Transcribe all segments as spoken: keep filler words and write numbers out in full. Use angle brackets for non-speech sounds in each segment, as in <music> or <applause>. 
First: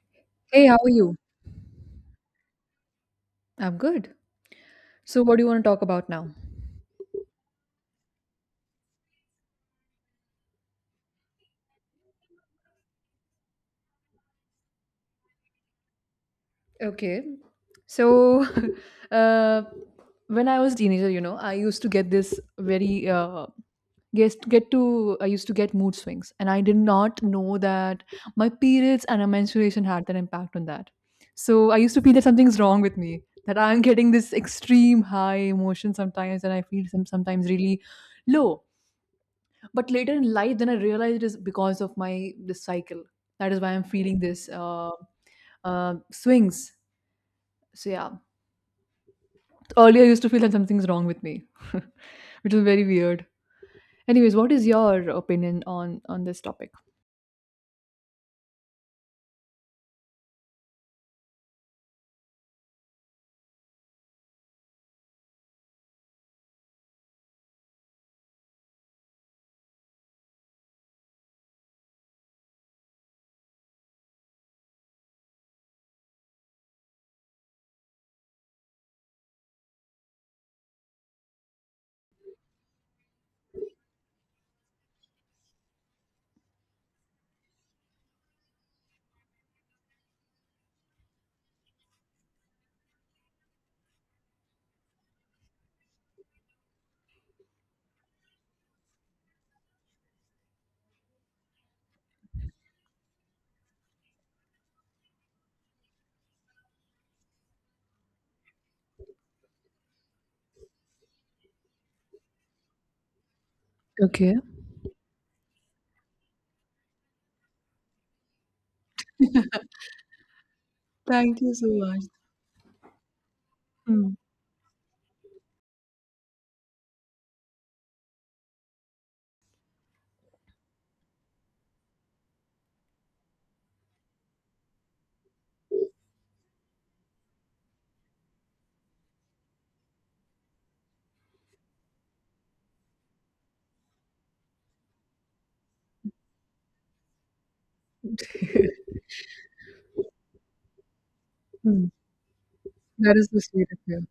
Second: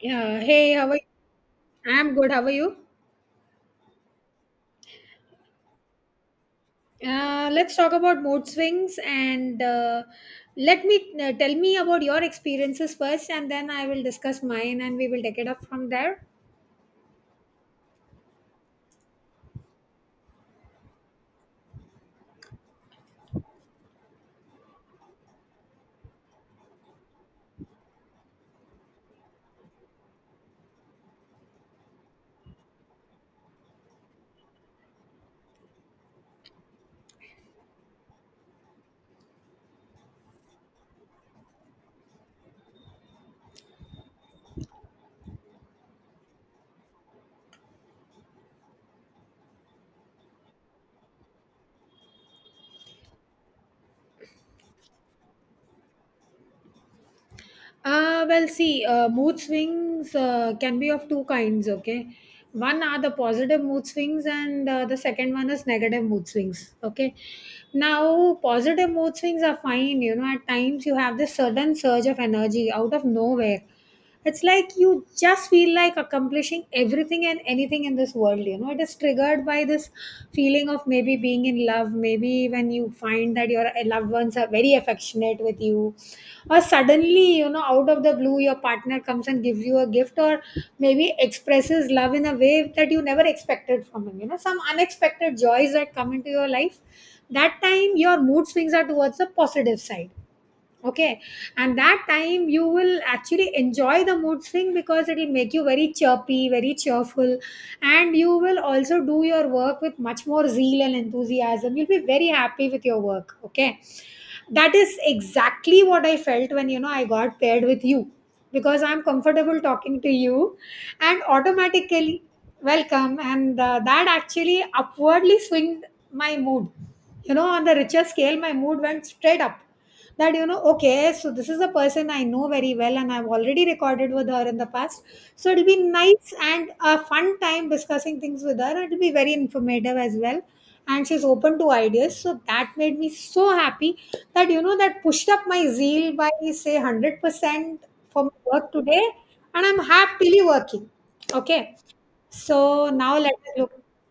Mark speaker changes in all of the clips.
Speaker 1: Yeah.
Speaker 2: Hey,
Speaker 1: Hey,
Speaker 2: how
Speaker 1: how
Speaker 2: are
Speaker 1: are you?
Speaker 2: you?
Speaker 1: I'm good. How are you?
Speaker 2: I'm good. So, what do you want to talk about now?
Speaker 1: Uh, let's talk about mood swings and uh, let me uh, tell me about your experiences first, and then I will discuss mine, and we will take it up from there.
Speaker 2: Okay. So, <laughs> uh, when I was a teenager, you know, I used to get this very uh, get get to I used to get mood swings, and I did not know that my periods and my menstruation had an impact on that. So, I used to feel that something's wrong with me, that I'm getting this extreme high emotion sometimes, and I feel some sometimes really low. But later in life, then I realized it is because of my this cycle. That is why I'm feeling this uh, uh, swings. So yeah, earlier I used to feel that something's wrong with me, <laughs> which is very weird. Anyways, what is your opinion on on this topic?
Speaker 1: Uh, well, see, uh, mood swings uh, can be of two kinds, okay? One are the positive mood swings, and uh, the second one is negative mood swings, okay? Now, positive mood swings are fine, you know, at times you have this sudden surge of energy out of nowhere. It's like you just feel like accomplishing everything and anything in this world, you know. It is triggered by this feeling of maybe being in love, maybe when you find that your uh, loved ones are very affectionate with you, or suddenly, you know, out of the blue your partner comes and gives you a gift, or maybe expresses love in a way that you never expected from him, you know, some unexpected joys that come into your life. That time your mood swings are towards the positive side, okay? And that time you will actually enjoy the mood swing because it will make you very chirpy, very cheerful, and you will also do your work with much more zeal and enthusiasm. You'll be very happy with your work, okay?
Speaker 2: Okay.
Speaker 1: That is exactly what I felt when, you know, I got paired with you, because I'm comfortable talking to you and automatically welcome, and uh, that
Speaker 2: Mm.
Speaker 1: actually upwardly swinged my mood. You know, on the richer scale my mood went straight up. That, you know, okay, so this is a person I know very well, and I've already recorded with her in the past, so it'll be nice and a fun time discussing things with her. It'll be very informative as well, and she's open to ideas, so that made me so happy, that, you know, that pushed up my zeal by, say, one hundred percent for my work today, and I'm happily working. Okay,
Speaker 2: Mm. <laughs>
Speaker 1: so
Speaker 2: That
Speaker 1: now
Speaker 2: is
Speaker 1: let
Speaker 2: the
Speaker 1: us
Speaker 2: sweet
Speaker 1: look.
Speaker 2: of you.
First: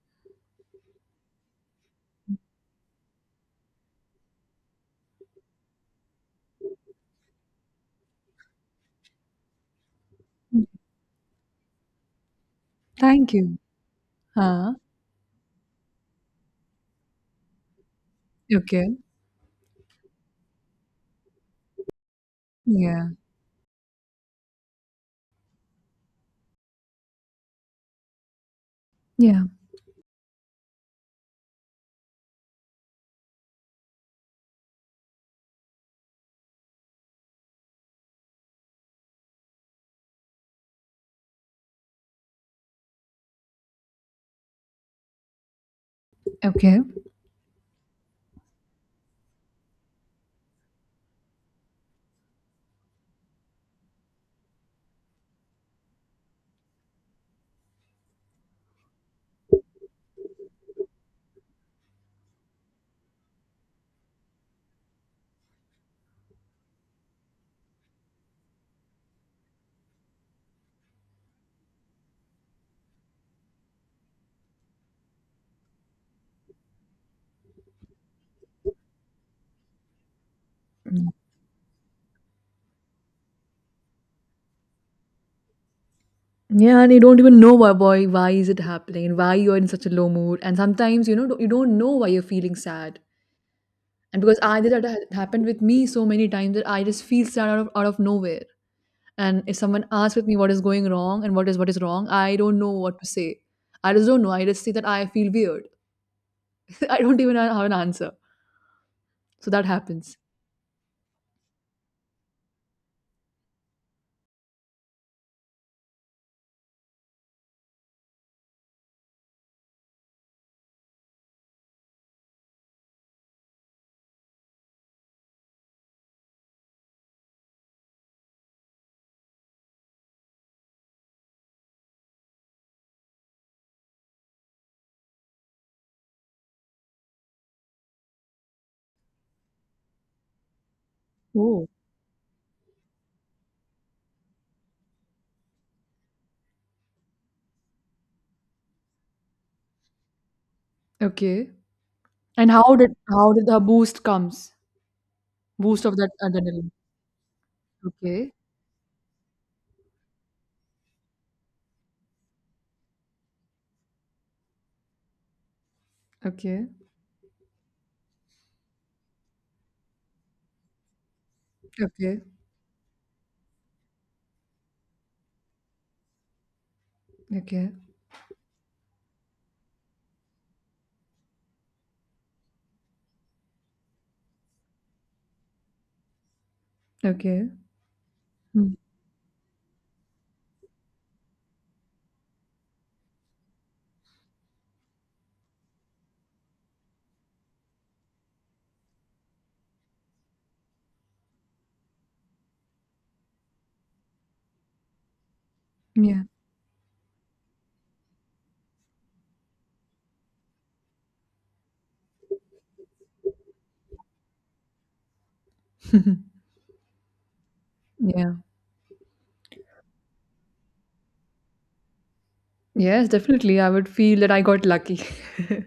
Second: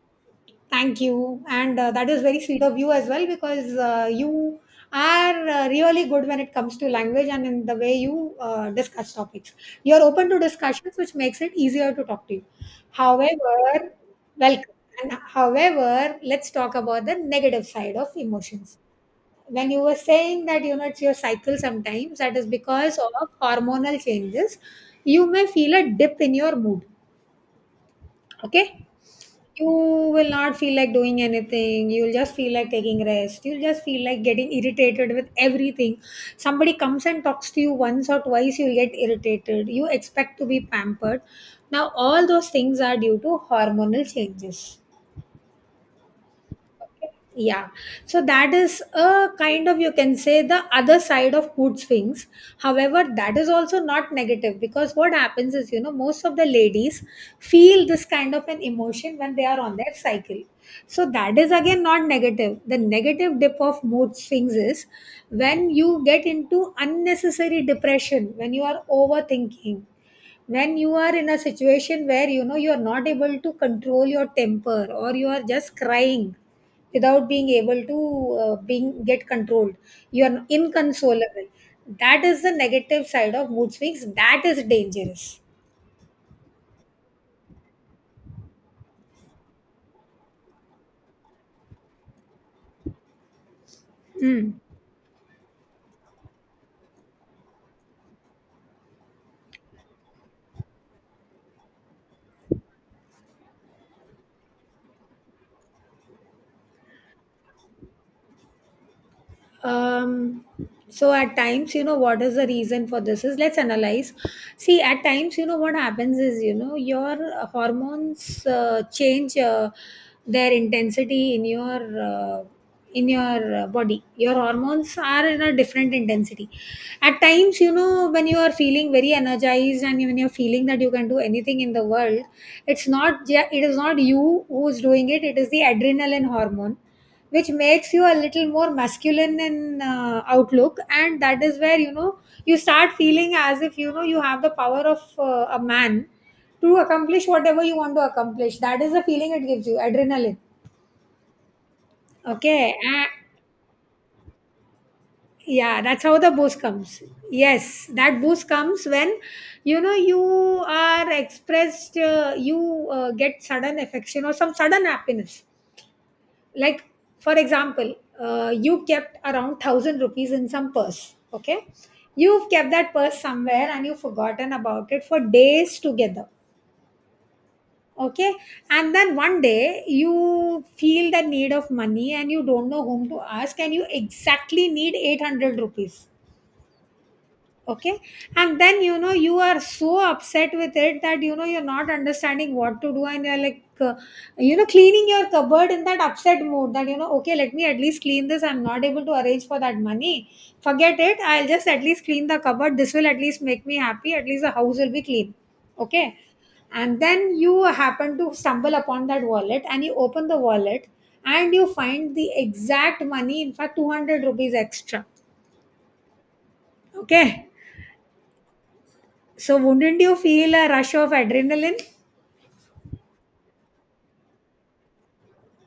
Speaker 1: Thank you. And uh, that is very sweet of you as well, because uh, you are uh, really good when it comes to language and in the way you uh, discuss topics. You're open to
Speaker 2: Mm.
Speaker 1: discussions, which makes it easier to talk to you.
Speaker 2: Thank you.
Speaker 1: However, welcome.
Speaker 2: Huh?
Speaker 1: And however, let's talk about the negative side of emotions.
Speaker 2: Okay.
Speaker 1: When you were saying that, you know, it's your cycle sometimes, that is because
Speaker 2: Yeah.
Speaker 1: of hormonal changes, you may feel a dip in your mood. Okay,
Speaker 2: Yeah.
Speaker 1: you will not feel like doing anything, you'll just feel like taking rest, you'll just feel like getting irritated with everything. Somebody comes and talks to you once or twice, you'll get irritated, you expect to be pampered. Now all those things are due to hormonal changes.
Speaker 2: Okay.
Speaker 1: Yeah, so that is a kind of, you can say, the other side of food swings. However, that is also not negative, because what happens is, you know, most of the ladies feel this kind of an emotion when they are on their cycle. So that is again not negative. The negative dip of mood swings is when you get into unnecessary depression, when you are overthinking, when you are in a situation where, you know, you are not able to control your temper, or you are just crying without being able to uh, being get controlled. You are
Speaker 2: Mm.
Speaker 1: inconsolable. That is the negative side of mood swings. That is dangerous.
Speaker 2: Yeah, and you don't even know why why, why is it happening and why you're in such a low mood. And sometimes, you know, you don't know why you're feeling sad. And because
Speaker 1: Hmm.
Speaker 2: I did, that had happened with me so many times that I just feel sad out of, out of nowhere. And if someone asks with me what is going wrong and what is what is wrong, I don't know what to say. I just don't know. I just say that I feel weird. <laughs> I don't even have an answer. So that
Speaker 1: um
Speaker 2: happens.
Speaker 1: so at times, you know, what is the reason for this? Is, let's analyze. See, at times, you know, what happens is, you know, your hormones uh, change uh, their intensity in your uh, in your uh, body. Your hormones are in a different intensity. At times, you know, when you are feeling very energized, and when you're feeling that you can do anything in the world, it's not ju- it is not you who's doing it, it is the adrenaline hormone, which makes you a little more masculine in uh, outlook, and that is
Speaker 2: Oh,
Speaker 1: where, you know, you start feeling as if, you know, you have the power of uh, a man to accomplish whatever you want to accomplish. That is the feeling it gives you. Adrenaline,
Speaker 2: okay. And
Speaker 1: okay.
Speaker 2: how did
Speaker 1: Ah,
Speaker 2: how did the boost comes?
Speaker 1: yeah,
Speaker 2: Boost of
Speaker 1: that's
Speaker 2: that
Speaker 1: how the boost
Speaker 2: adrenaline.
Speaker 1: comes. Yes, that
Speaker 2: Okay
Speaker 1: boost comes when, you know, you are expressed uh, you uh, get sudden affection or some sudden happiness.
Speaker 2: okay.
Speaker 1: Like, for example, uh, you kept around one thousand rupees in some purse, okay?
Speaker 2: Okay.
Speaker 1: You've kept that purse somewhere and you've forgotten about it for days together,
Speaker 2: Okay.
Speaker 1: okay. And then one day you feel the need of money, and you don't know whom to ask, and you exactly need eight hundred rupees,
Speaker 2: Okay.
Speaker 1: okay. And
Speaker 2: Hmm.
Speaker 1: then, you know, you are so upset with it that, you know, you're not understanding what to do, and you're like, uh, you know, cleaning your cupboard in that upset mood, that, you know, okay, let me at least clean this. I'm not able to arrange for that money, forget it, I'll just at least clean the cupboard. This will at least make me happy, at least the house will be clean, okay.
Speaker 2: Yeah.
Speaker 1: And then you happen to stumble upon that wallet, and you open the wallet, and you find the exact money, in fact two hundred rupees extra,
Speaker 2: <laughs>
Speaker 1: okay.
Speaker 2: Yeah.
Speaker 1: So, wouldn't you feel a rush of adrenaline?
Speaker 2: Yes, definitely. I would feel that I got lucky.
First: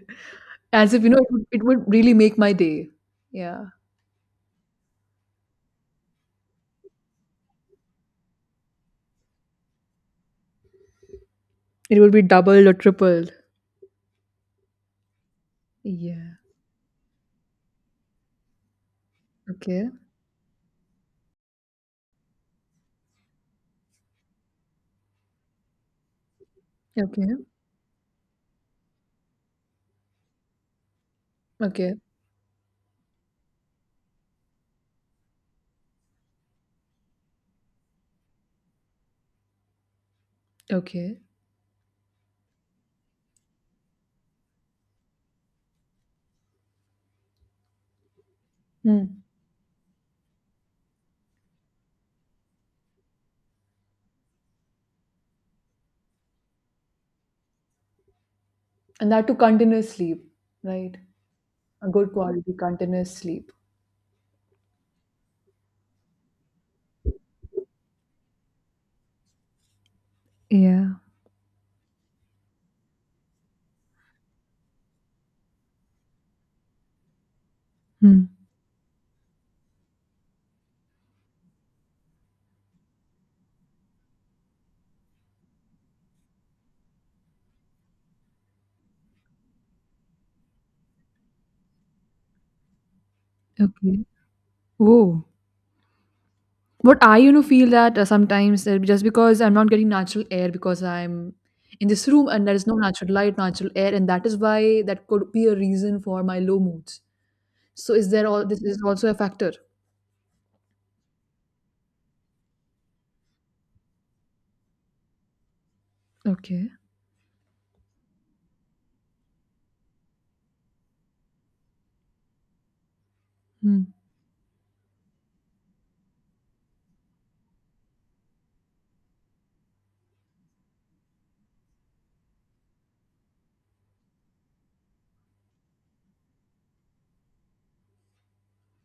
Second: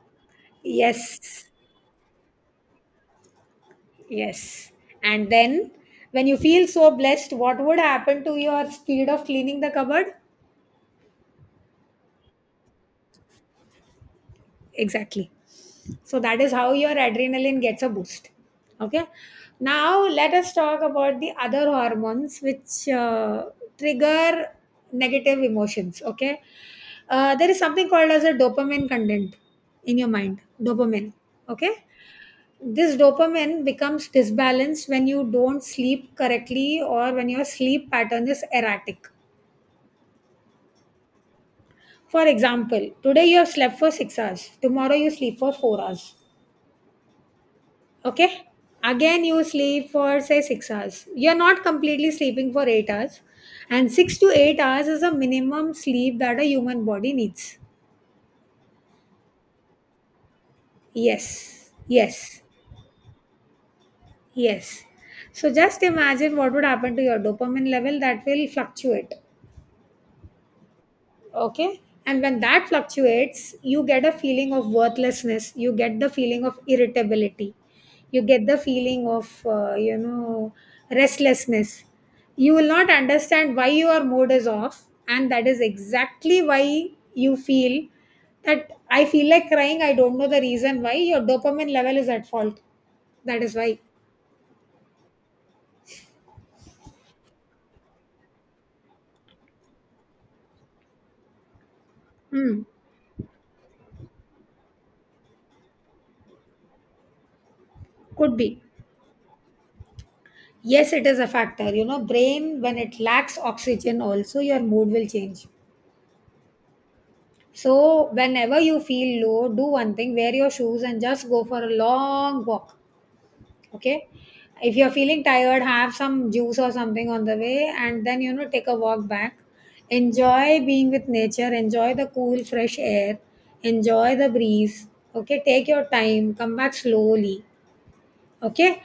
Speaker 2: <laughs> As if, you know, it would,
Speaker 1: Yes,
Speaker 2: it would really make my day. Yeah.
Speaker 1: yes. And then, when you feel so blessed, what would happen to your speed of cleaning the cupboard?
Speaker 2: It would be doubled or tripled.
Speaker 1: Exactly. So,
Speaker 2: Yeah.
Speaker 1: that is how your adrenaline gets a boost. Okay.
Speaker 2: Okay.
Speaker 1: Now, let us talk about the other hormones which uh, trigger negative emotions. Okay. Uh,
Speaker 2: Okay.
Speaker 1: there is something called as a dopamine content in your mind. Dopamine. Okay.
Speaker 2: Okay.
Speaker 1: This dopamine becomes disbalanced when you don't sleep correctly or when your sleep pattern is erratic.
Speaker 2: Okay.
Speaker 1: For example, today you have slept for six hours, tomorrow you sleep for four hours. Okay?
Speaker 2: Hmm.
Speaker 1: Again, you sleep for, say, six hours. You're not completely sleeping for eight hours. And six to eight hours is a minimum sleep that a human body needs.
Speaker 2: And that to continuous sleep, right?
Speaker 1: Yes,
Speaker 2: A good
Speaker 1: yes,
Speaker 2: quality continuous sleep.
Speaker 1: yes. So just imagine what would happen to your dopamine level. That will fluctuate.
Speaker 2: Yeah.
Speaker 1: Okay, and when that fluctuates, you get a feeling of worthlessness, you get the feeling of irritability, you
Speaker 2: Hmm.
Speaker 1: get the feeling of uh, you know, restlessness. You will not understand why your mood is off, and that is exactly why you feel that I feel like crying, I don't know the reason. Why? Your dopamine level is at fault, that is why.
Speaker 2: Okay. Oh. But I, you know, feel that uh, sometimes, uh, just because I'm not getting natural air, because I'm in this room and there
Speaker 1: Hmm.
Speaker 2: is no natural light, natural air, and that is why that could be a reason for my low moods. So is there
Speaker 1: Could
Speaker 2: all
Speaker 1: be.
Speaker 2: this is also a factor?
Speaker 1: Yes, it is a factor. You know, brain, when it lacks oxygen, also your mood will change.
Speaker 2: Okay.
Speaker 1: So, whenever you feel low, do one thing, wear your shoes and just go for a long walk.
Speaker 2: Hmm.
Speaker 1: Okay. If you're feeling tired, have some juice or something on the way, and then, you know, take a walk back. Enjoy being with nature, enjoy the cool, fresh air, enjoy the breeze. Okay, take your time, come back slowly. Okay.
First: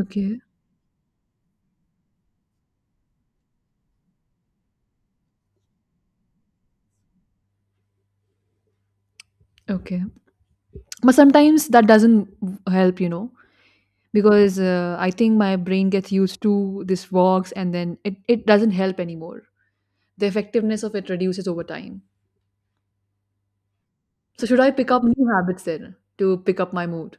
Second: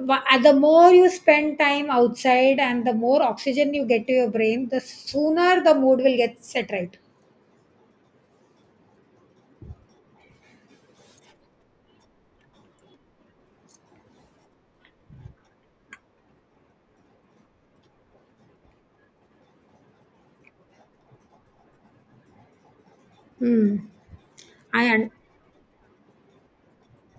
Speaker 1: Wha- and the more you spend time outside, and the more oxygen you get to your brain, the sooner the mood will get set right.
Speaker 2: Okay. But sometimes that doesn't help, you know, because uh, I think my brain gets used to these walks, and then it, it doesn't help anymore. The effectiveness of it reduces over time.
Speaker 1: Hmm.
Speaker 2: So should I
Speaker 1: I
Speaker 2: pick up
Speaker 1: un-
Speaker 2: new habits then to pick up my mood?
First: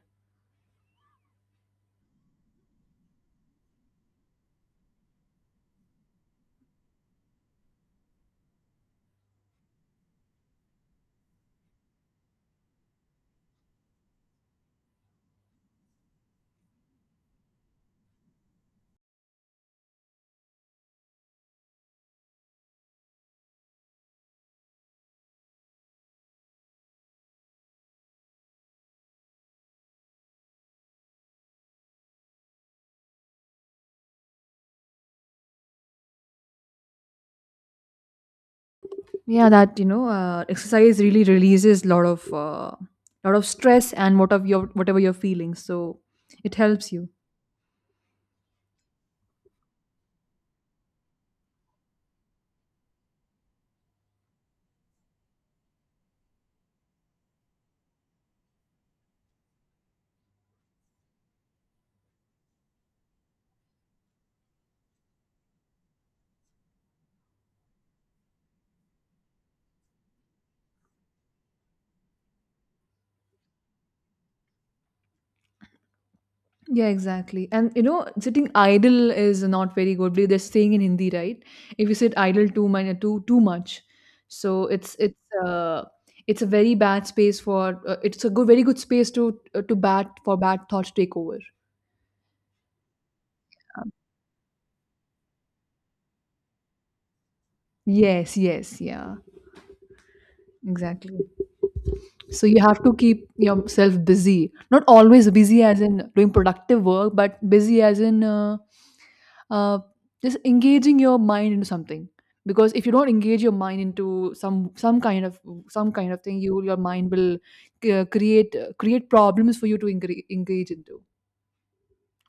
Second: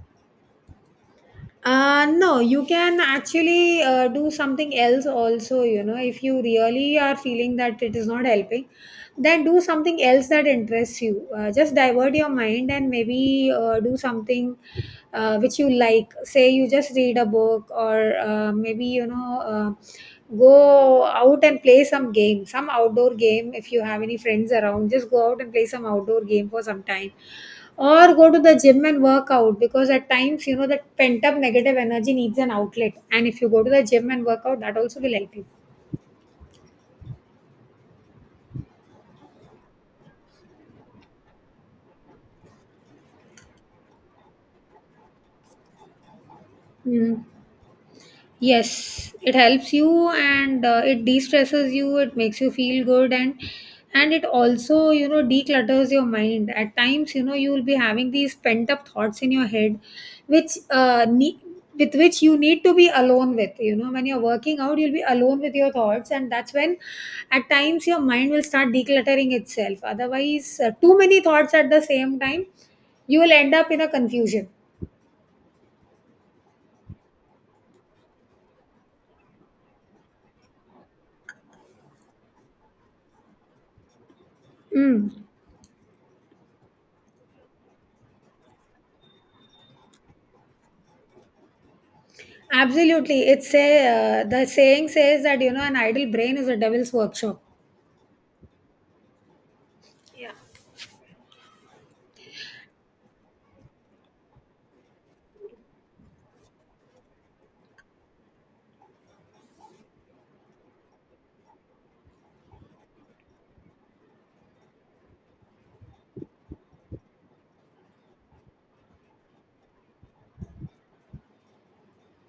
Speaker 1: Uh, no, you can actually uh, do something else also, you know, if you really are feeling that it is not helping, then do something else that interests you. Uh, just divert your mind, and maybe uh, do something uh, which you like. Say you just read a book, or uh, maybe, you know, uh, go out and play some game, some outdoor game. If you have any friends around, just go out and play some outdoor game for some time, or go to the gym and work out, because at times, you know, that pent up negative energy needs an outlet, and if you go to the gym and work out, that also will help you.
Speaker 2: Yeah, that you know uh, exercise really releases lot of uh, lot of stress and what of your whatever you're feeling, so it helps you.
Speaker 1: Mm. Yes, it helps you, and uh, it de-stresses you, it makes you feel good, and and it also, you know, declutters your mind. At times, you know, you will be having these pent-up thoughts in your head which uh ne- with which you need to be alone with, you know, when you're working out, you'll be alone with your thoughts, and that's when at times your mind will start decluttering itself. Otherwise, uh, too many thoughts at the same time, you will end up in a confusion.
Speaker 2: Yeah, exactly. And you know, sitting idle is not very good. They're saying in Hindi, right? If you sit idle too much, too too much. So it's
Speaker 1: Mm.
Speaker 2: it's uh, it's a very bad space for, uh, it's a good, very good space to to bat for bad thoughts to take over.
Speaker 1: Absolutely. It's a,
Speaker 2: Um,
Speaker 1: uh, the saying says that, you know, an idle brain is a devil's workshop.
Speaker 2: yes yes yeah, exactly. So you have to keep yourself busy. Not always busy as in doing productive work, but busy as in uh, uh, just engaging your mind into something. Because if you don't engage your mind into some some kind of some kind of thing, you, your mind will uh, create create problems for you to engage, engage into,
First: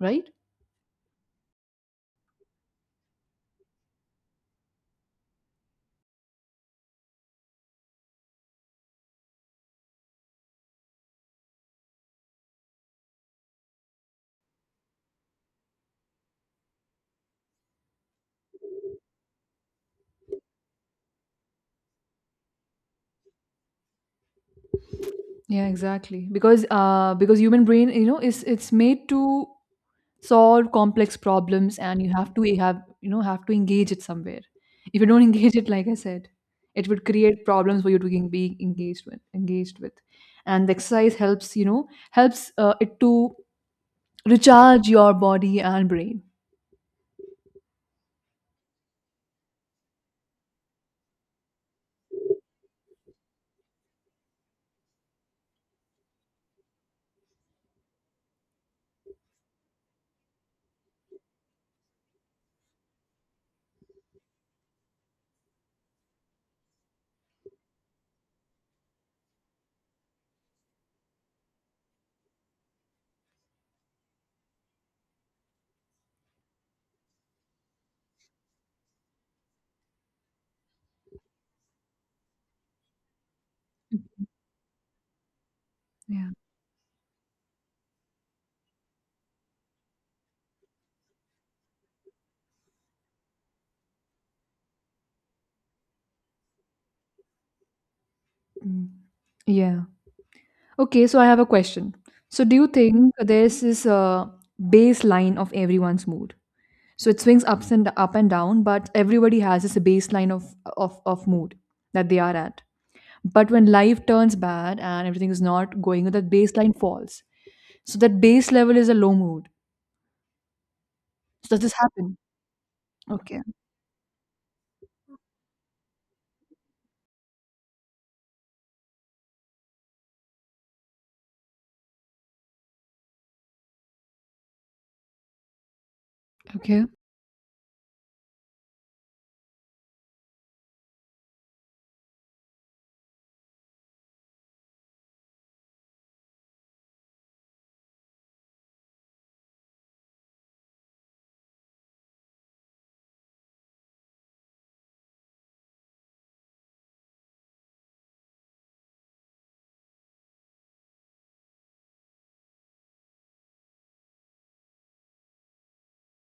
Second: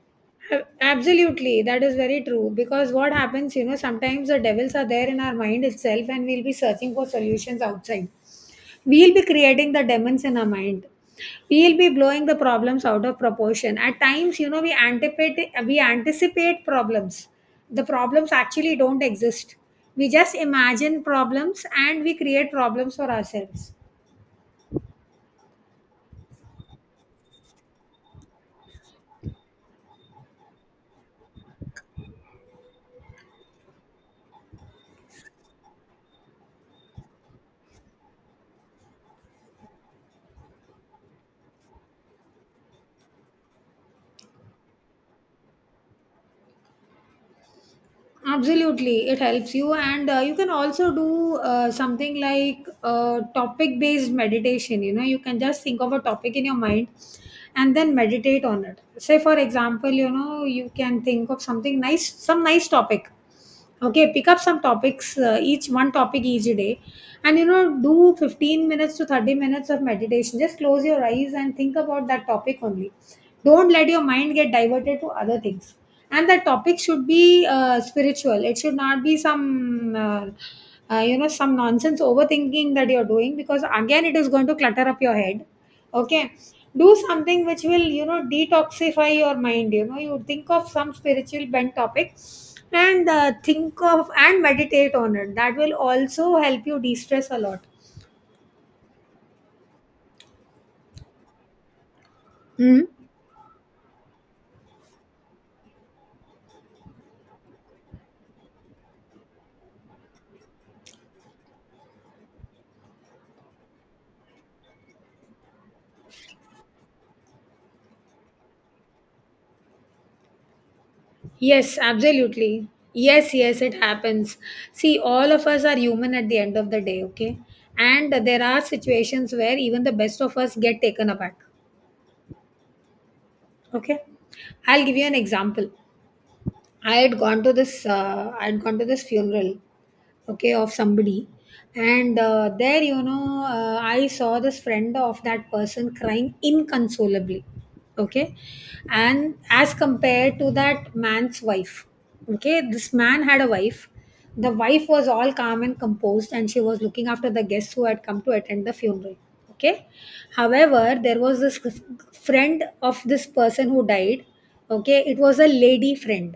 Speaker 2: right?
Speaker 1: A- Absolutely. That is very true. Because what happens, you know, sometimes the devils are there in our mind itself, and we'll be searching for solutions outside. We'll be creating the demons in our mind. We'll be blowing the problems out of proportion. At times, you know, we anticipate, we anticipate problems. The problems actually don't exist. We just imagine problems and we create problems for ourselves.
Speaker 2: Yeah, exactly. Because uh, because human brain, you know, is, it's made to solve complex problems, and you have to have, you know, have to engage it somewhere. If you don't <laughs> engage it, like I said, it would create problems for you to en- be engaged with. Engaged with, and the exercise helps, you know, helps uh, it to recharge your body and brain.
Speaker 1: Absolutely, it helps you, and uh, you can also do uh, something like uh, topic based meditation. You know, you can just think of a topic in your mind and then meditate on it. Say, for example, you know, you can think of something nice, some nice topic. Okay, pick up some topics, uh, each one topic each day, and you know, do fifteen minutes to thirty minutes of meditation. Just close your eyes and think about that topic only. Don't let your mind get diverted to other things, and the topic should be uh, spiritual. It should not be some uh, uh, you know, some nonsense overthinking that you're doing, because again it is going to clutter up your head.
Speaker 2: Yeah.
Speaker 1: Okay, do something which will, you know, detoxify your mind. You know, you think of some spiritual bent topic and uh, think of and meditate on it. That will also help you de-stress a lot.
Speaker 2: Mm. Yeah. Okay, so I have a question. So do you
Speaker 1: Mhm.
Speaker 2: think there's this uh, baseline of everyone's mood? So it swings ups and up and down, but everybody has this baseline of of, of mood that they are at. But when life turns bad and everything is not going well, that baseline falls. So that base level is a low mood. So does this
Speaker 1: Yes,
Speaker 2: happen?
Speaker 1: absolutely. Yes,
Speaker 2: Okay.
Speaker 1: yes, it happens. See, all of us are human at the end of the day, okay? And there are situations where even the best of us get taken aback, okay? I'll give you an example.
Speaker 2: Okay.
Speaker 1: I had gone to this, uh, I had gone to this funeral, okay, of somebody, and uh, there, you know, uh, I saw this friend of that person crying inconsolably, okay, and as compared to that man's wife. Okay, this man had a wife. The wife was all calm and composed and she was looking after the guests who had come to attend the funeral, okay. However, there was this f- friend of this person who died, okay, it was a lady friend,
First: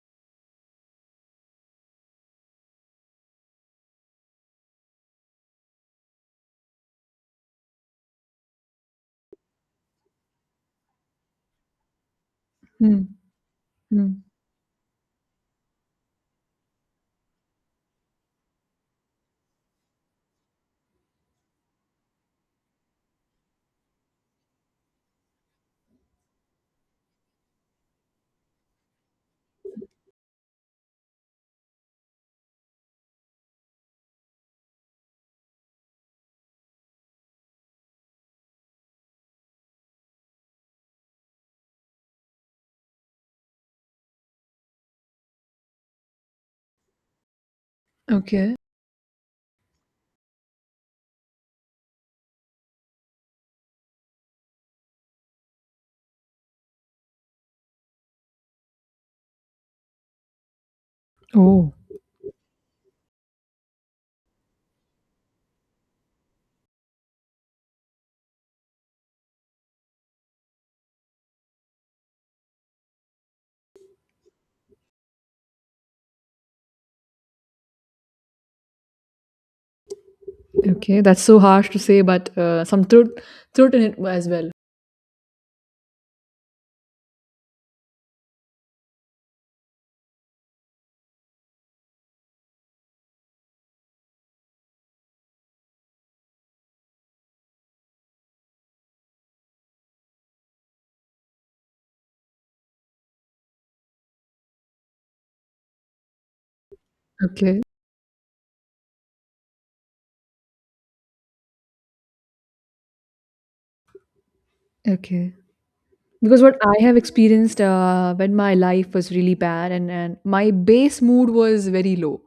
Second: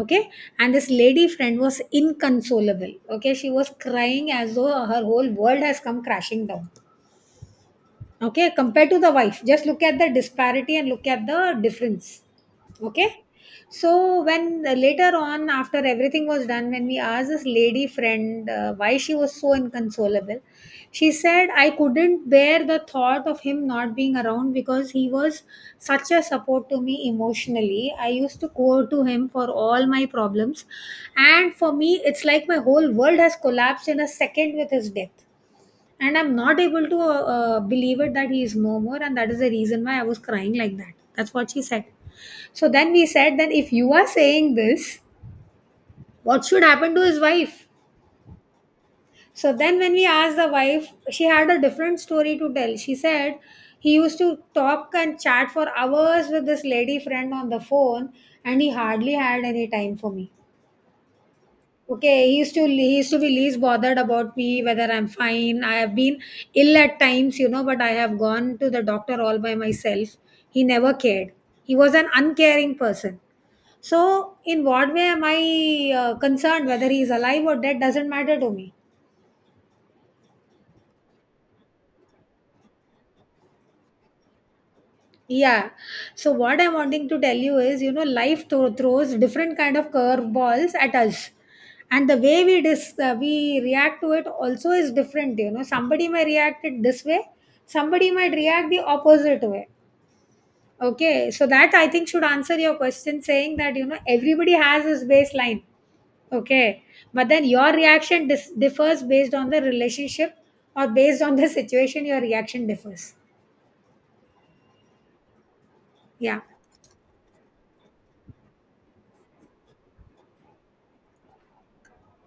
Speaker 1: okay. And this lady friend was inconsolable, okay, she was crying as though her whole world has come crashing down, okay. Compared to the wife, just look at the disparity and look at the difference,
Speaker 2: Hmm.
Speaker 1: okay. So
Speaker 2: Hmm.
Speaker 1: when, uh, later on, after everything was done, when we asked this lady friend uh, why she was so inconsolable, she said, I couldn't bear the thought of him not being around, because he was such a support to me emotionally. I used to go to him for all my problems, and for me it's like my whole world has collapsed in a second with his death, and I'm not able to uh, uh, believe it that he is no more, and that is the reason why I was crying like that. That's what she said. So then we said that if you are saying this, what should happen to his wife?
Speaker 2: Okay.
Speaker 1: So then when we asked the wife, she had a different story to tell. She said, he used to talk and chat for hours with this lady friend on the phone, and he hardly had any time for me.
Speaker 2: Oh,
Speaker 1: Okay, he used to, he used to be least bothered about me, whether I'm fine. I have been ill at times, you know, but I have gone to the doctor all by myself. He never cared. He was an uncaring person. So, in what way am I uh, concerned whether he is alive or dead? Doesn't matter to me.
Speaker 2: okay. That's so harsh to say, but uh, some truth truth in it as well.
Speaker 1: Yeah. So what I'm wanting to tell you is, you know, life thro- throws different kind of curveballs at us, and the way we dis- uh, we react to it also is different. You know, somebody may react it this way, somebody might react the opposite way. Okay. So that I think should answer your question, saying that, you know, everybody has his baseline. Okay, but then
Speaker 2: Okay.
Speaker 1: your reaction dis- differs based on the relationship or based on the <laughs> situation. Your reaction differs.
Speaker 2: Okay,
Speaker 1: Yeah.
Speaker 2: because what I have experienced, uh, when my life was really bad and, and my base mood was very low,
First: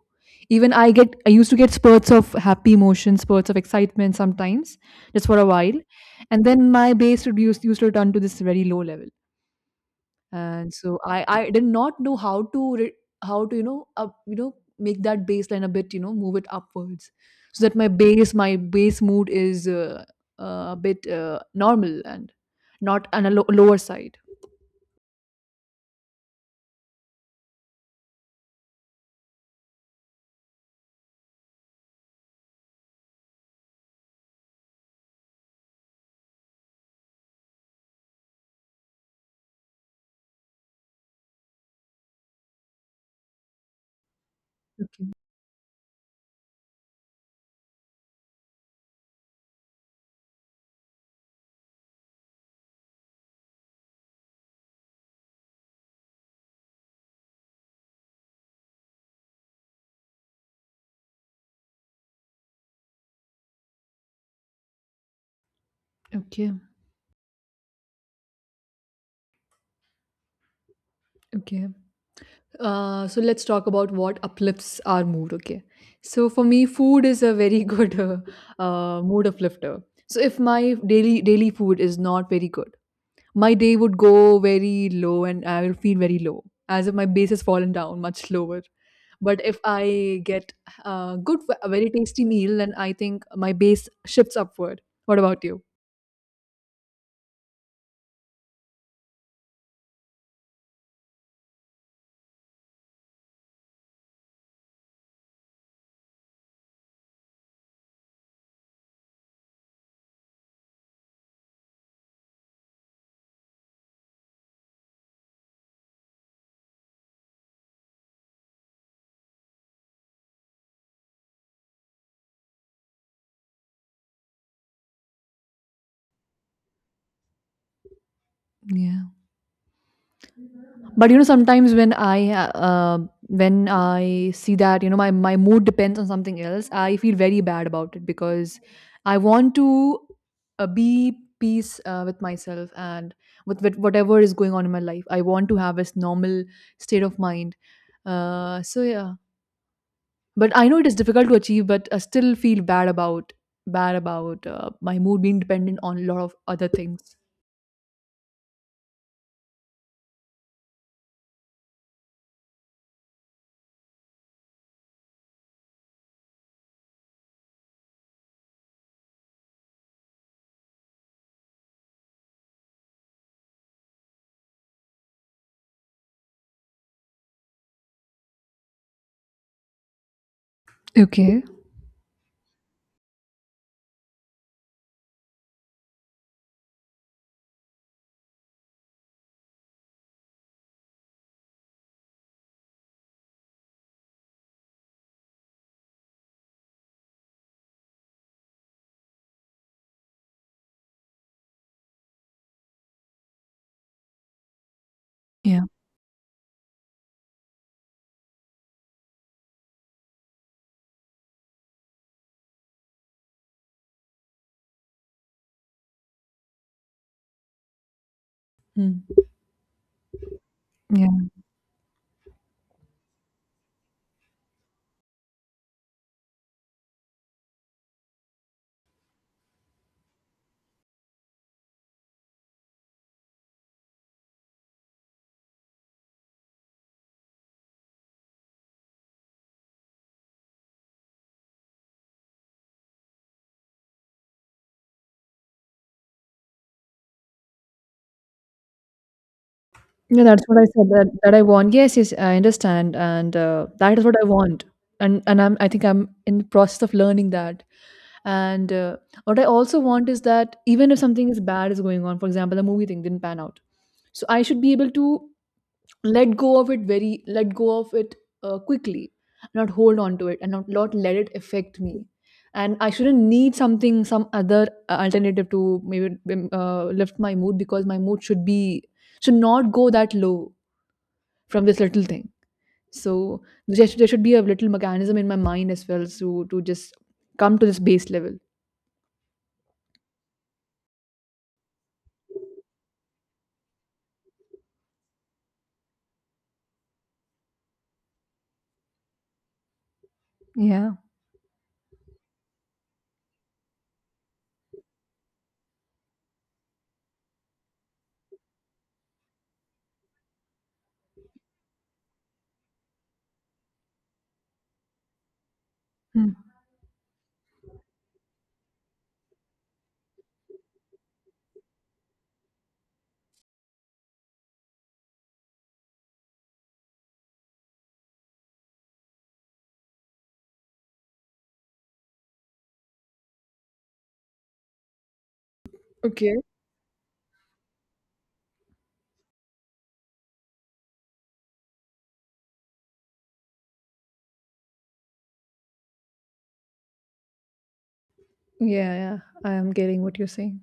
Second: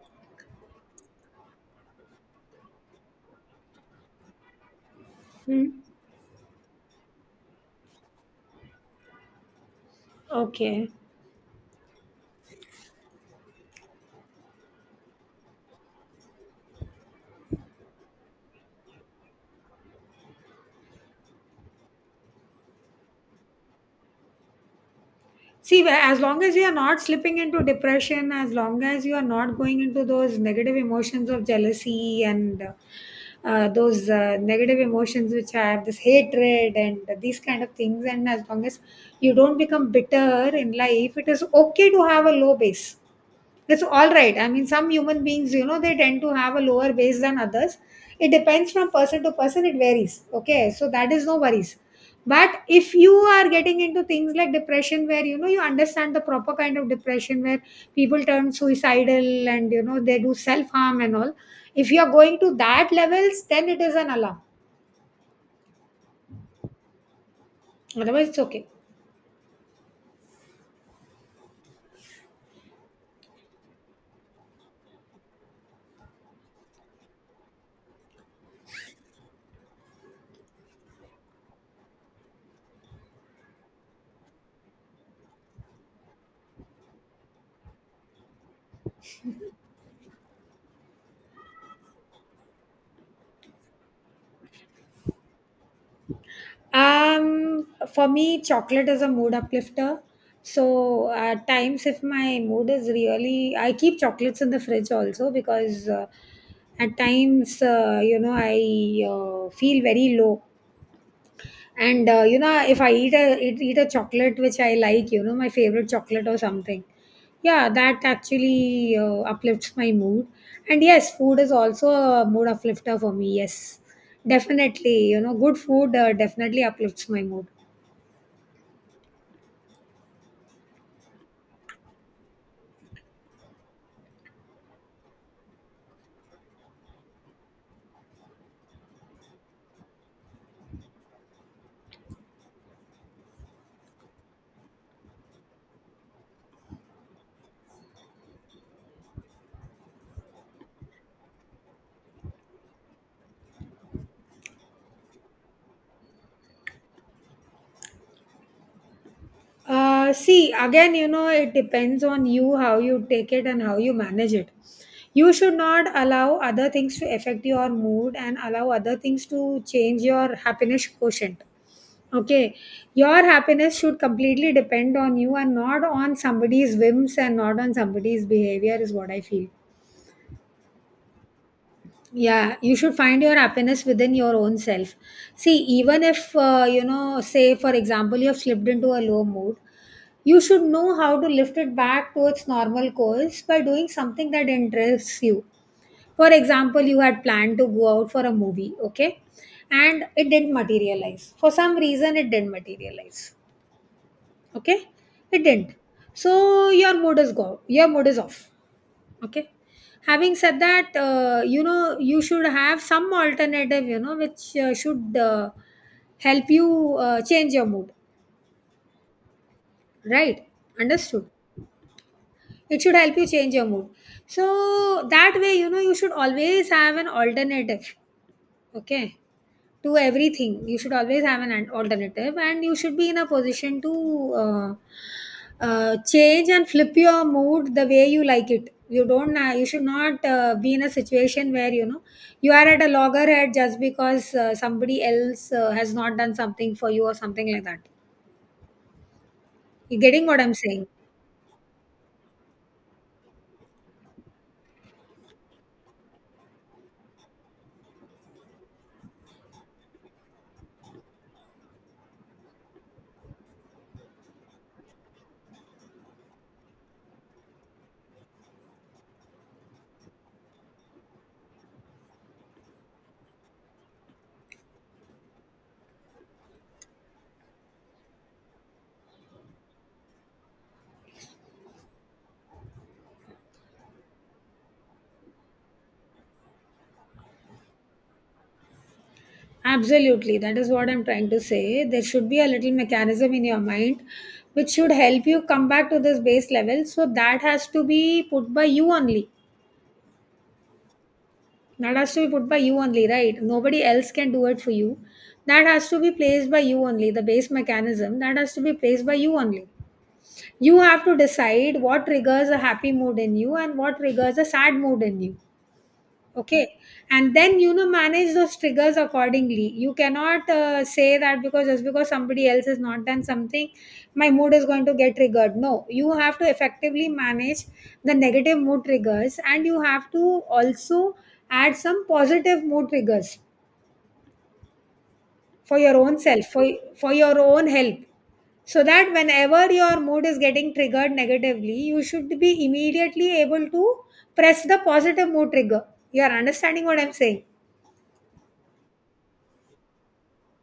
Speaker 2: even I get, I used to get spurts of happy emotion, spurts of excitement sometimes, just for a
Speaker 1: Hmm.
Speaker 2: while. And then my base would used, used to return to this very low level. And
Speaker 1: Okay.
Speaker 2: so i i did not know how to re- how to, you know, up, you know make that baseline a bit, you know, move it upwards, so that my base my base mood is uh, uh, a bit, uh, normal and not on a lo- lower side.
Speaker 1: See, wh- as long as you are not slipping into depression, as long as you are not going into those negative emotions of jealousy and uh, uh, those uh, negative emotions which have this hatred and these kind of things, and as long as you don't become bitter in life, it is okay to have a low base. It's all right. I mean, some
Speaker 2: Okay.
Speaker 1: human beings, you know, they tend to have a lower base than others. It depends from person to person, it varies. Okay, so that is no worries, but if you are getting into things like depression, where, you know, you understand the proper kind of depression, where people turn suicidal and, you know, they do self harm and all, if you are going to that levels, then it is an alarm.
Speaker 2: Okay.
Speaker 1: Otherwise, it's okay.
Speaker 2: Okay. Uh, so let's talk about what uplifts our mood, okay? So for me, food is a very <laughs> good, uh, uh, mood uplifter. So if my daily daily food is not very good, my day would go very low, and I will feel very low, as if my base has fallen down much lower. But if I get a good, a very tasty meal, then I think my base shifts upward. What about you?
Speaker 1: Um, for me, chocolate is a mood uplifter. So at times, if my mood is really, I keep chocolates in the fridge also because uh, at times, uh, you know, I uh, feel very low, and uh, you know, if I eat a eat, eat a chocolate which I like, you know, my favorite chocolate or something, yeah, that actually uh, uplifts my mood. And yes, food is also a mood uplifter for me, yes. Definitely, you know, good food uh, definitely uplifts my mood.
Speaker 2: But you know, sometimes when I uh, uh, when I see that, you know, my my mood depends on something else, I feel very bad about it. Because I want to uh, be peace, uh, with myself and with, with whatever is going on in my life. I want to have this normal state of mind. Uh, so yeah, but I know it is difficult to achieve, but I still feel bad about, bad about uh, my mood being dependent on a lot of other things.
Speaker 1: Uh, see, again, you know, it depends on you how you take it and how you manage it. You should not allow other things to affect your mood and allow other things to change your happiness quotient. Okay, your happiness should completely depend on you and not on somebody's whims and not on somebody's behavior, is what I feel.
Speaker 2: Okay.
Speaker 1: Yeah, you should find your happiness within your own self. See, even if, uh, you know, say for example, you have slipped into a low mood, you should know how to lift it back to its normal course by doing something that interests you. For example, you had planned to go out for a movie, okay, and it didn't materialize. For some reason, it didn't materialize, okay, it
Speaker 2: Yeah.
Speaker 1: didn't. So your mood is go your mood is off, okay. Having said that, uh, you know, you should have some alternative, you know, which uh, should uh, help you uh, change your mood,
Speaker 2: Hmm.
Speaker 1: right? Understood. It should help you change your mood. So that way, you know, you should always have an alternative, okay, to everything. You should always have an an alternative and you should be in a position to uh, Uh, change and flip your mood the way you like it. You don't. Uh, you should not uh, be in a situation where, you know, you are at a loggerhead just because uh, somebody else uh, has not done something for you or something like that. You
Speaker 2: Yeah,
Speaker 1: getting what
Speaker 2: that's
Speaker 1: I'm
Speaker 2: what I
Speaker 1: saying?
Speaker 2: said, that that I want. Yes, yes, I understand, and uh, that is what I want, and and I'm, I think I'm in the process of learning that. And uh, what I also want is that even if something is bad is going on, for example, the movie thing didn't pan out, so I should be able to let go of it very, let go of it, uh, quickly, not hold on to it, and not not let it affect me. And I shouldn't need something, some other uh, alternative to maybe um, uh, lift my mood, because my mood should be, should not go that low from this little thing. So there should, there should be a little mechanism in my mind as well, so to just come to this base level.
Speaker 1: Absolutely. That is what I'm trying to say. There should be a little mechanism in your mind which should help you come back to this base level. So that has to be put by you only.
Speaker 2: Yeah.
Speaker 1: That has to be put by you only, right? Nobody else can do it for you. That has to be placed by you only. The base mechanism that has to be placed by you only. You have to decide what triggers a happy mood in you and what triggers a sad mood in you,
Speaker 2: Hmm.
Speaker 1: okay, and then, you know, manage those triggers accordingly. You cannot uh, say that because, just because somebody else has not done something, my mood is going to get triggered. No, you have to effectively manage the negative mood triggers and you have to also add some positive mood triggers for your own
Speaker 2: Okay.
Speaker 1: self, for, for your own help, so that whenever your mood is getting triggered negatively, you should be immediately able to press the positive mood trigger. You are understanding what I'm saying?
Speaker 2: Yeah, yeah. I am getting what you're saying.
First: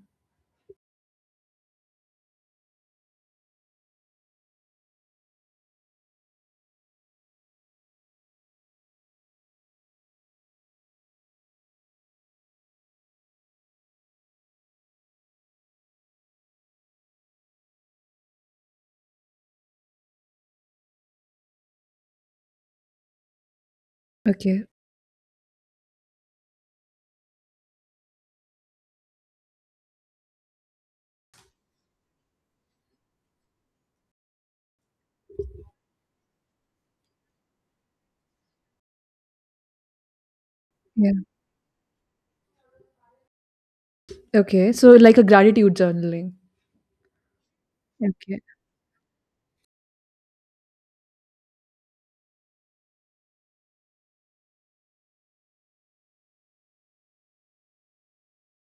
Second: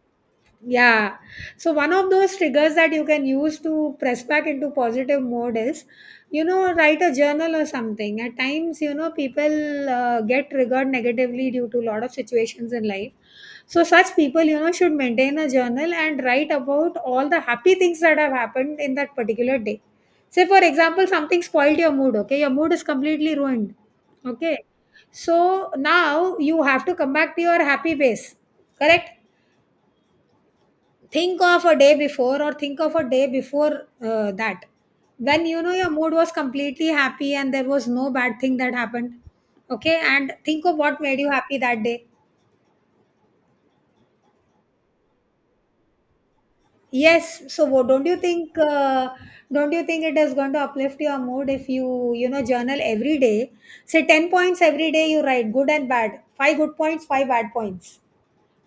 Speaker 1: Yeah. So one of those triggers that you can use to press back into positive mode is, you know, write a journal or something. At times, you know, people uh, get triggered negatively due to a lot of situations in life. So such people, you know, should maintain a journal and write about all the happy things that have happened in that particular day. Say, for example, something spoiled your mood. Okay, your mood is completely ruined.
Speaker 2: Okay.
Speaker 1: Okay. So now you have to come back to your happy base. Correct? Think of a day before, or think of a day before uh, that. When, you know, your mood was completely happy and there was no bad thing that happened. Okay, and think of what
Speaker 2: Yeah.
Speaker 1: made you happy that day.
Speaker 2: Okay. So like a gratitude journaling.
Speaker 1: Yes, so what, don't you
Speaker 2: Okay.
Speaker 1: think uh, don't you think it is going to uplift your mood if you, you know, journal every day? Say ten points every day you write, good and bad. Five good points, five bad points.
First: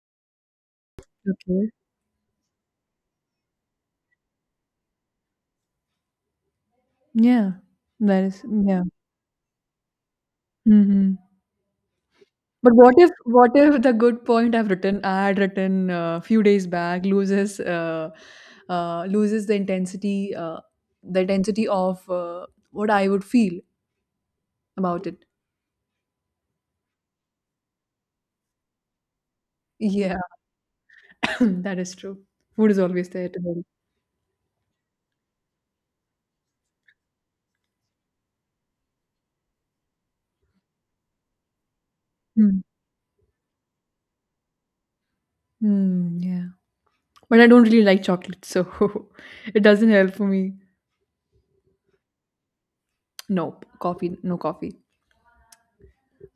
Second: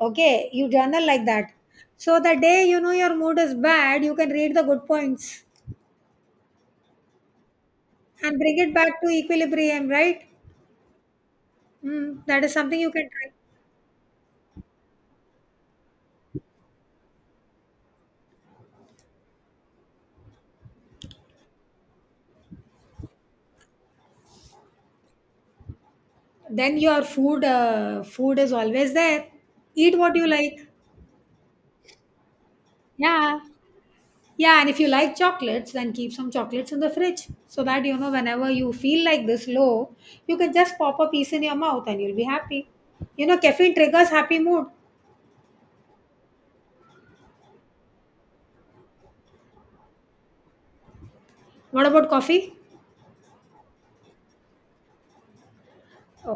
Speaker 1: Okay, you journal like that.
Speaker 2: Okay.
Speaker 1: So the day you know your mood is bad, you can read the good points
Speaker 2: Yeah. That
Speaker 1: and
Speaker 2: is,
Speaker 1: bring it
Speaker 2: yeah.
Speaker 1: back to equilibrium, right?
Speaker 2: Hmm.
Speaker 1: Mm, that is
Speaker 2: But
Speaker 1: something you
Speaker 2: what
Speaker 1: can
Speaker 2: if,
Speaker 1: try.
Speaker 2: what if the good point I've written, I had written a few days back, loses uh, uh, loses the intensity uh, the intensity of uh, what I would feel about it.
Speaker 1: Then your food uh, food is always there. Eat what
Speaker 2: Yeah,
Speaker 1: you like.
Speaker 2: <laughs> that is true. Food is always there
Speaker 1: Yeah,
Speaker 2: to help.
Speaker 1: yeah, and if you like chocolates then keep some chocolates in the fridge, so that you know whenever you feel like this low you can just pop a piece in your mouth and you'll be
Speaker 2: Mm.
Speaker 1: happy. You know, caffeine triggers happy mood.
Speaker 2: Mm, yeah. But I don't really like chocolate, so <laughs> it doesn't help for me.
Speaker 1: What about coffee?
Speaker 2: No, coffee, no coffee.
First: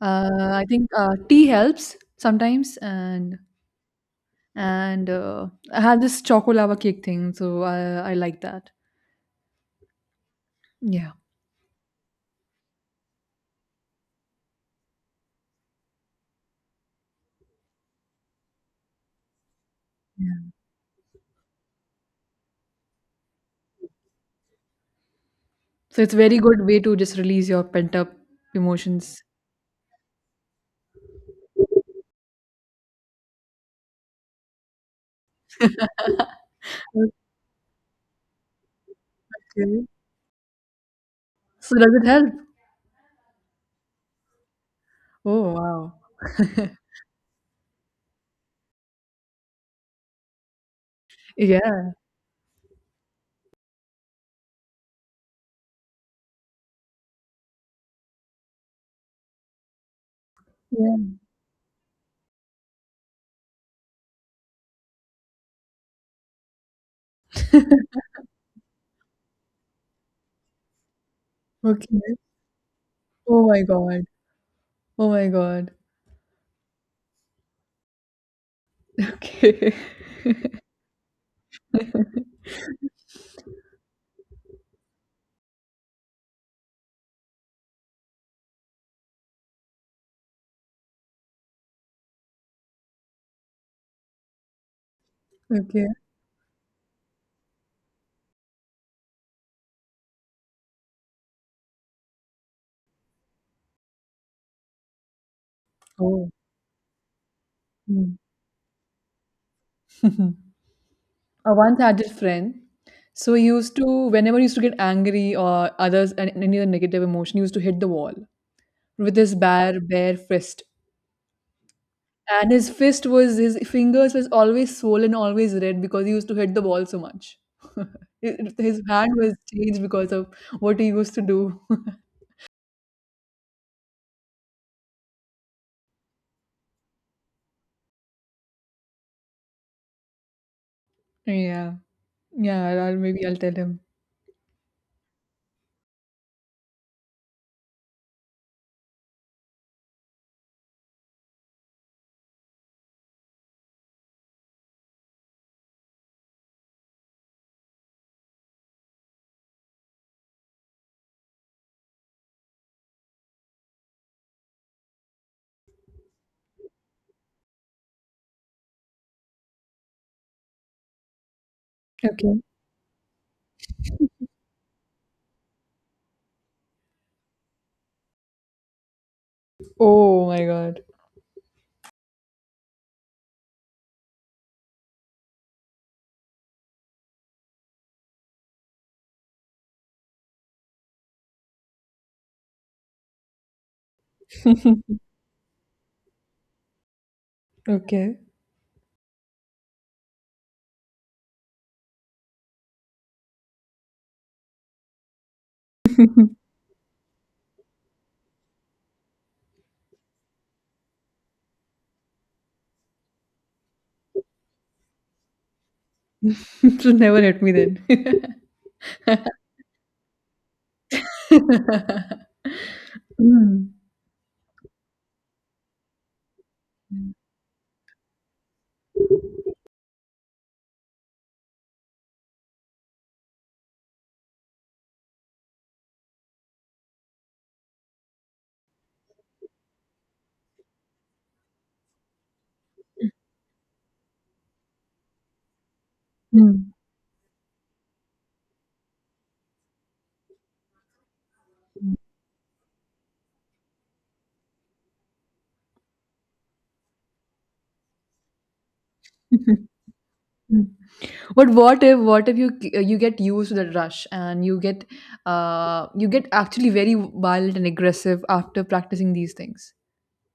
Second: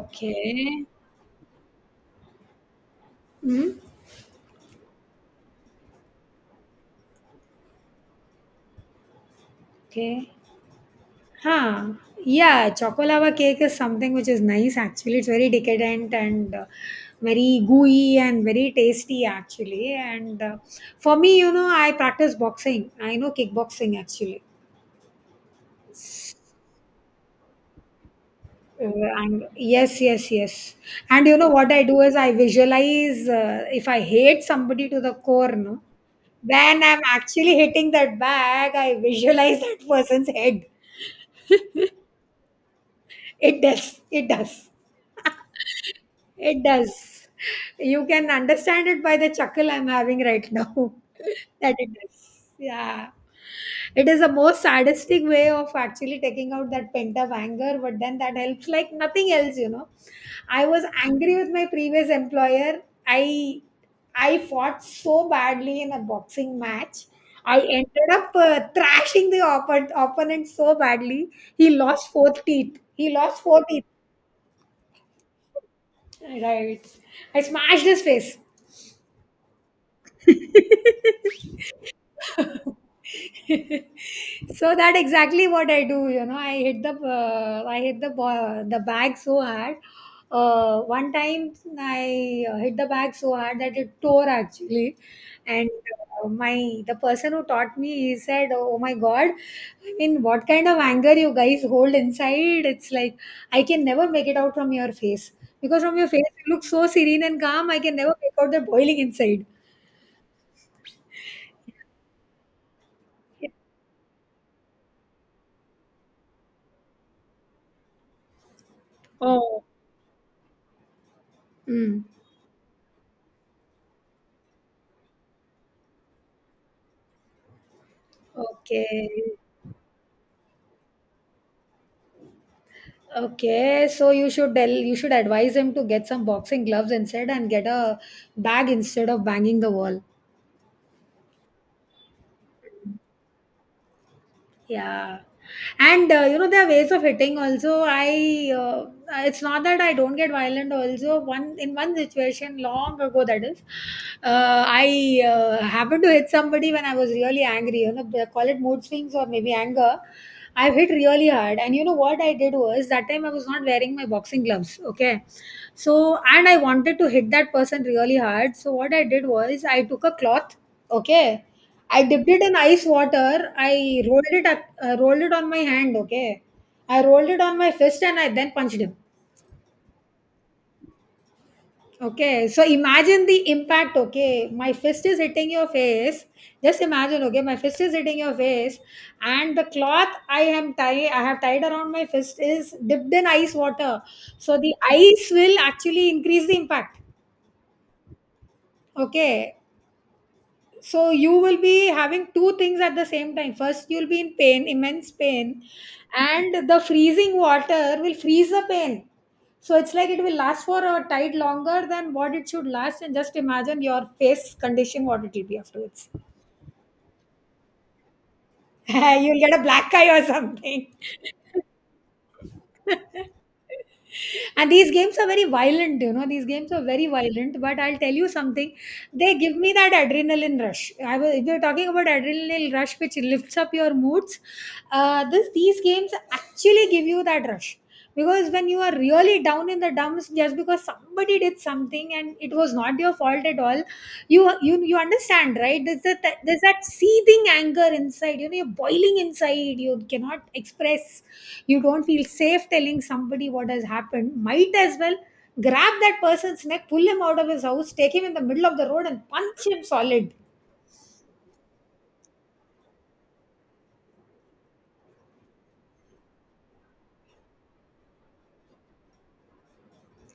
Speaker 2: Uh, I think uh, tea helps sometimes, and
Speaker 1: Hmm.
Speaker 2: and uh, I had this choco lava cake thing, so I, I like that.
Speaker 1: Okay.
Speaker 2: Yeah.
Speaker 1: Huh. Yeah, chocolava cake is something which is nice actually. It's very decadent and uh, very gooey and very tasty actually. And uh, For me, you know, I practice boxing. I know kickboxing actually.
Speaker 2: So it's a very good way to just release your pent up
Speaker 1: Uh,
Speaker 2: emotions.
Speaker 1: and yes, yes, yes. And you know what I do is I visualize, uh, if I hate somebody to the core, no, when I'm actually hitting that bag, I visualize <laughs> that
Speaker 2: Okay.
Speaker 1: person's head.
Speaker 2: So does it help?
Speaker 1: It does. It does.
Speaker 2: Oh wow.
Speaker 1: It
Speaker 2: <laughs>
Speaker 1: does. You can understand it by the chuckle I'm having right now. <laughs> that it
Speaker 2: Yeah.
Speaker 1: does. Yeah. It is a most sadistic way of actually taking out that pent up anger, but then that helps like nothing else, you know. I was
Speaker 2: Yeah.
Speaker 1: angry with my previous employer. I I fought so badly in a boxing match. I ended
Speaker 2: <laughs>
Speaker 1: up uh, thrashing the oppo- opponent so badly. He lost
Speaker 2: Okay.
Speaker 1: four teeth. He lost
Speaker 2: Oh my
Speaker 1: four teeth.
Speaker 2: god. Oh my god.
Speaker 1: Right. I smashed his face.
Speaker 2: Okay. <laughs>
Speaker 1: <laughs> So that exactly what I do. You know, I hit the uh, I hit the ba- the bag so hard. Uh, one time I uh, hit the bag so hard that it tore actually, and
Speaker 2: Okay.
Speaker 1: uh, my the person who taught me he said, "Oh my God, I mean, what kind of anger you guys hold inside? It's like I can never make it out from your face because from your face
Speaker 2: Oh.
Speaker 1: you look so serene and calm. I can never
Speaker 2: Mm.
Speaker 1: make out the boiling inside."
Speaker 2: <laughs> I once had this friend. So he used to, whenever he used to get angry or others and any other negative emotion, he used to hit the wall with his
Speaker 1: Oh.
Speaker 2: bare, bare fist.
Speaker 1: Mm.
Speaker 2: And his fist was, his fingers was always swollen, always red, because he used to hit the wall so much. <laughs> It- his hand
Speaker 1: Okay.
Speaker 2: was changed because of what he used to do. <laughs>
Speaker 1: Okay. So you should tell, you should advise him to get some boxing gloves instead and get a bag instead of banging the wall.
Speaker 2: Yeah. Yeah. I'll, maybe I'll tell him.
Speaker 1: Yeah, and uh, you know there are ways of hitting. Also, I uh, it's not that I don't get violent. Also, one in one situation long ago that is, uh, I uh, happened to hit somebody when I was really angry. You know, they call it mood swings or maybe anger. I hit really hard, and you know what I did was that time I was not wearing my boxing gloves. Okay, so and I wanted to hit that person really hard. So what I did was I took a cloth. Okay. I dipped it
Speaker 2: Okay.
Speaker 1: in ice water. I rolled it I rolled it on my hand. Okay, I rolled it on my fist, and I then punched him.
Speaker 2: Oh my God.
Speaker 1: Okay, so imagine the impact. Okay, my fist is hitting your face. Just imagine. Okay, my fist is hitting your face, and the cloth I am tie I have tied around my fist is dipped in ice water. So the
Speaker 2: <laughs>
Speaker 1: ice will actually increase the impact.
Speaker 2: Okay.
Speaker 1: Okay. So you will be having two things at the same time. First, you'll be in pain, immense pain,
Speaker 2: <laughs>
Speaker 1: and the freezing water will freeze the pain. So it's like it will last for a tide longer than what it should last, and just imagine your face condition, what it will be afterwards.
Speaker 2: So never hit me then.
Speaker 1: <laughs> You'll get a black eye or something.
Speaker 2: <laughs> Mm.
Speaker 1: And these games are very violent, you know, these games are very violent, but I'll tell you something. They give me that adrenaline rush. I was If you're talking about adrenaline rush which lifts up your moods, uh, this these games actually give you that rush. Because when you are really down in the dumps just because somebody did something and it was not your fault at all, you you you understand, right? There's that, there's
Speaker 2: Mm.
Speaker 1: that seething anger inside. You know, you're boiling inside, you cannot express, you
Speaker 2: Mm,
Speaker 1: don't feel safe telling somebody what has happened. Might as well grab that person's neck, pull him out of his house, take him in the middle of the road, and
Speaker 2: <laughs>
Speaker 1: punch him
Speaker 2: mm.
Speaker 1: solid.
Speaker 2: But what if, what if you you get used to that rush and you get, uh you get actually very violent and aggressive after practicing these things?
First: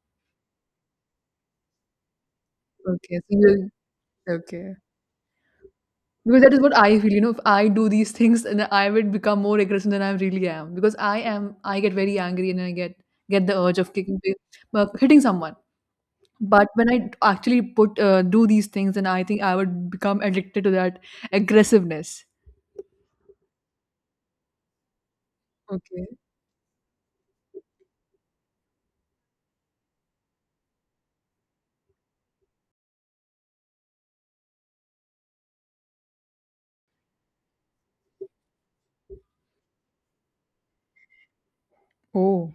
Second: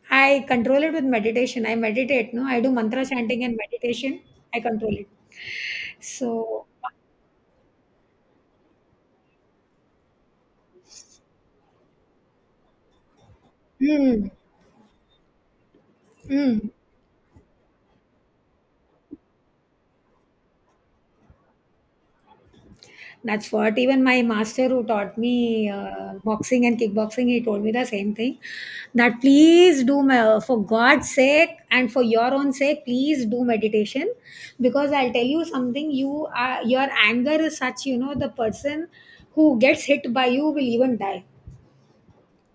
Speaker 1: I control it with meditation. I meditate, no? I do mantra
Speaker 2: Okay, so
Speaker 1: chanting and
Speaker 2: you,
Speaker 1: meditation. I
Speaker 2: okay.
Speaker 1: control it.
Speaker 2: Because that is
Speaker 1: So,
Speaker 2: what I feel, you know, if I do these things then I would become more aggressive than I really am. Because I am, I get very angry and I get get the urge of kicking,
Speaker 1: mm,
Speaker 2: uh, hitting someone. But
Speaker 1: mm.
Speaker 2: when I d- actually put uh, do these things, then I think I would become addicted to that aggressiveness.
Speaker 1: That's what even my master who taught me
Speaker 2: Okay.
Speaker 1: uh, boxing and kickboxing, he told me the same thing. That please do, ma- for God's sake and for your own sake, please do meditation, because I'll tell you something. You are your anger is such, you know, the person who gets hit by you will even die.
Speaker 2: Oh,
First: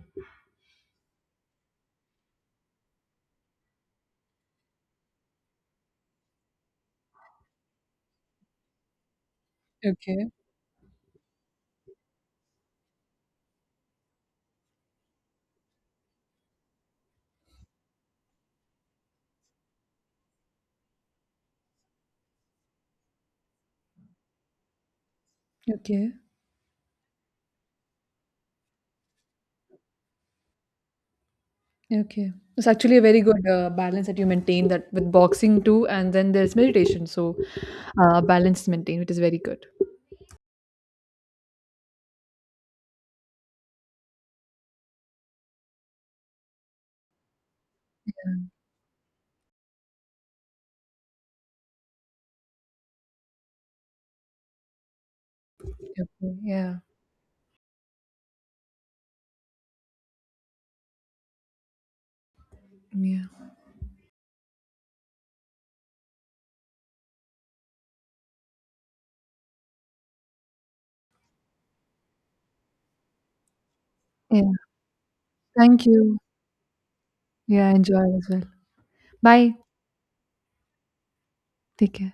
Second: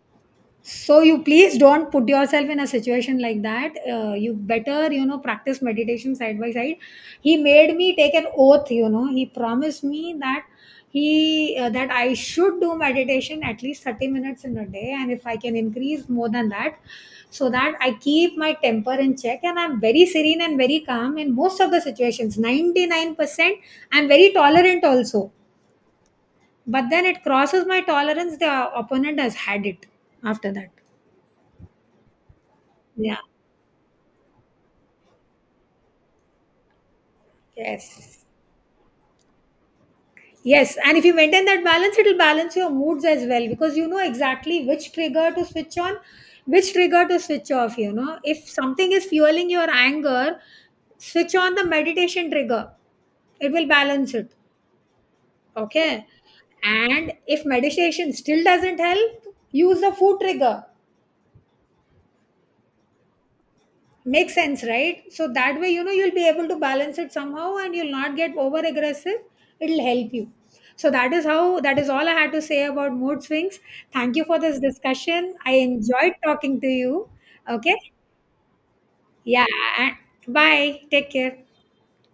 Speaker 1: So you please don't put yourself in a situation like that. Uh, you better, you know, practice meditation side by side. He made me take an oath, you know, he promised me
Speaker 2: okay.
Speaker 1: that he uh, that I should do meditation at least thirty minutes in a day, and if I can increase more than that, so that I keep my temper in check and I'm very serene and very calm in most of the situations, ninety-nine percent. I'm very tolerant also,
Speaker 2: Okay,
Speaker 1: but then it crosses my tolerance, the opponent has had it after that.
Speaker 2: okay. It's actually a
Speaker 1: Yeah.
Speaker 2: very good uh, balance that you maintain, that with boxing too, and then there's meditation. So, uh,
Speaker 1: Yes.
Speaker 2: balance is maintained, which is very good.
Speaker 1: Yes. And if you maintain that balance, it'll balance your moods as well, because you know exactly which trigger to switch on, which trigger to switch off. You know, if something is fueling your anger, switch on the meditation trigger, it will balance it.
Speaker 2: Yeah.
Speaker 1: Okay.
Speaker 2: Okay. Yeah.
Speaker 1: And if meditation still doesn't help, use the food trigger.
Speaker 2: Yeah.
Speaker 1: Makes sense, right? So that way, you know, you'll be able to balance it somehow and you'll not get over aggressive. It'll help you. So that is how, that is all I had to say about mood swings. Thank you for
Speaker 2: Yeah.
Speaker 1: this discussion. I
Speaker 2: Thank
Speaker 1: enjoyed
Speaker 2: you.
Speaker 1: talking to you.
Speaker 2: Yeah,
Speaker 1: Okay.
Speaker 2: enjoy as well.
Speaker 1: Yeah.
Speaker 2: Bye.
Speaker 1: and- Bye. Take care.
Speaker 2: Take care.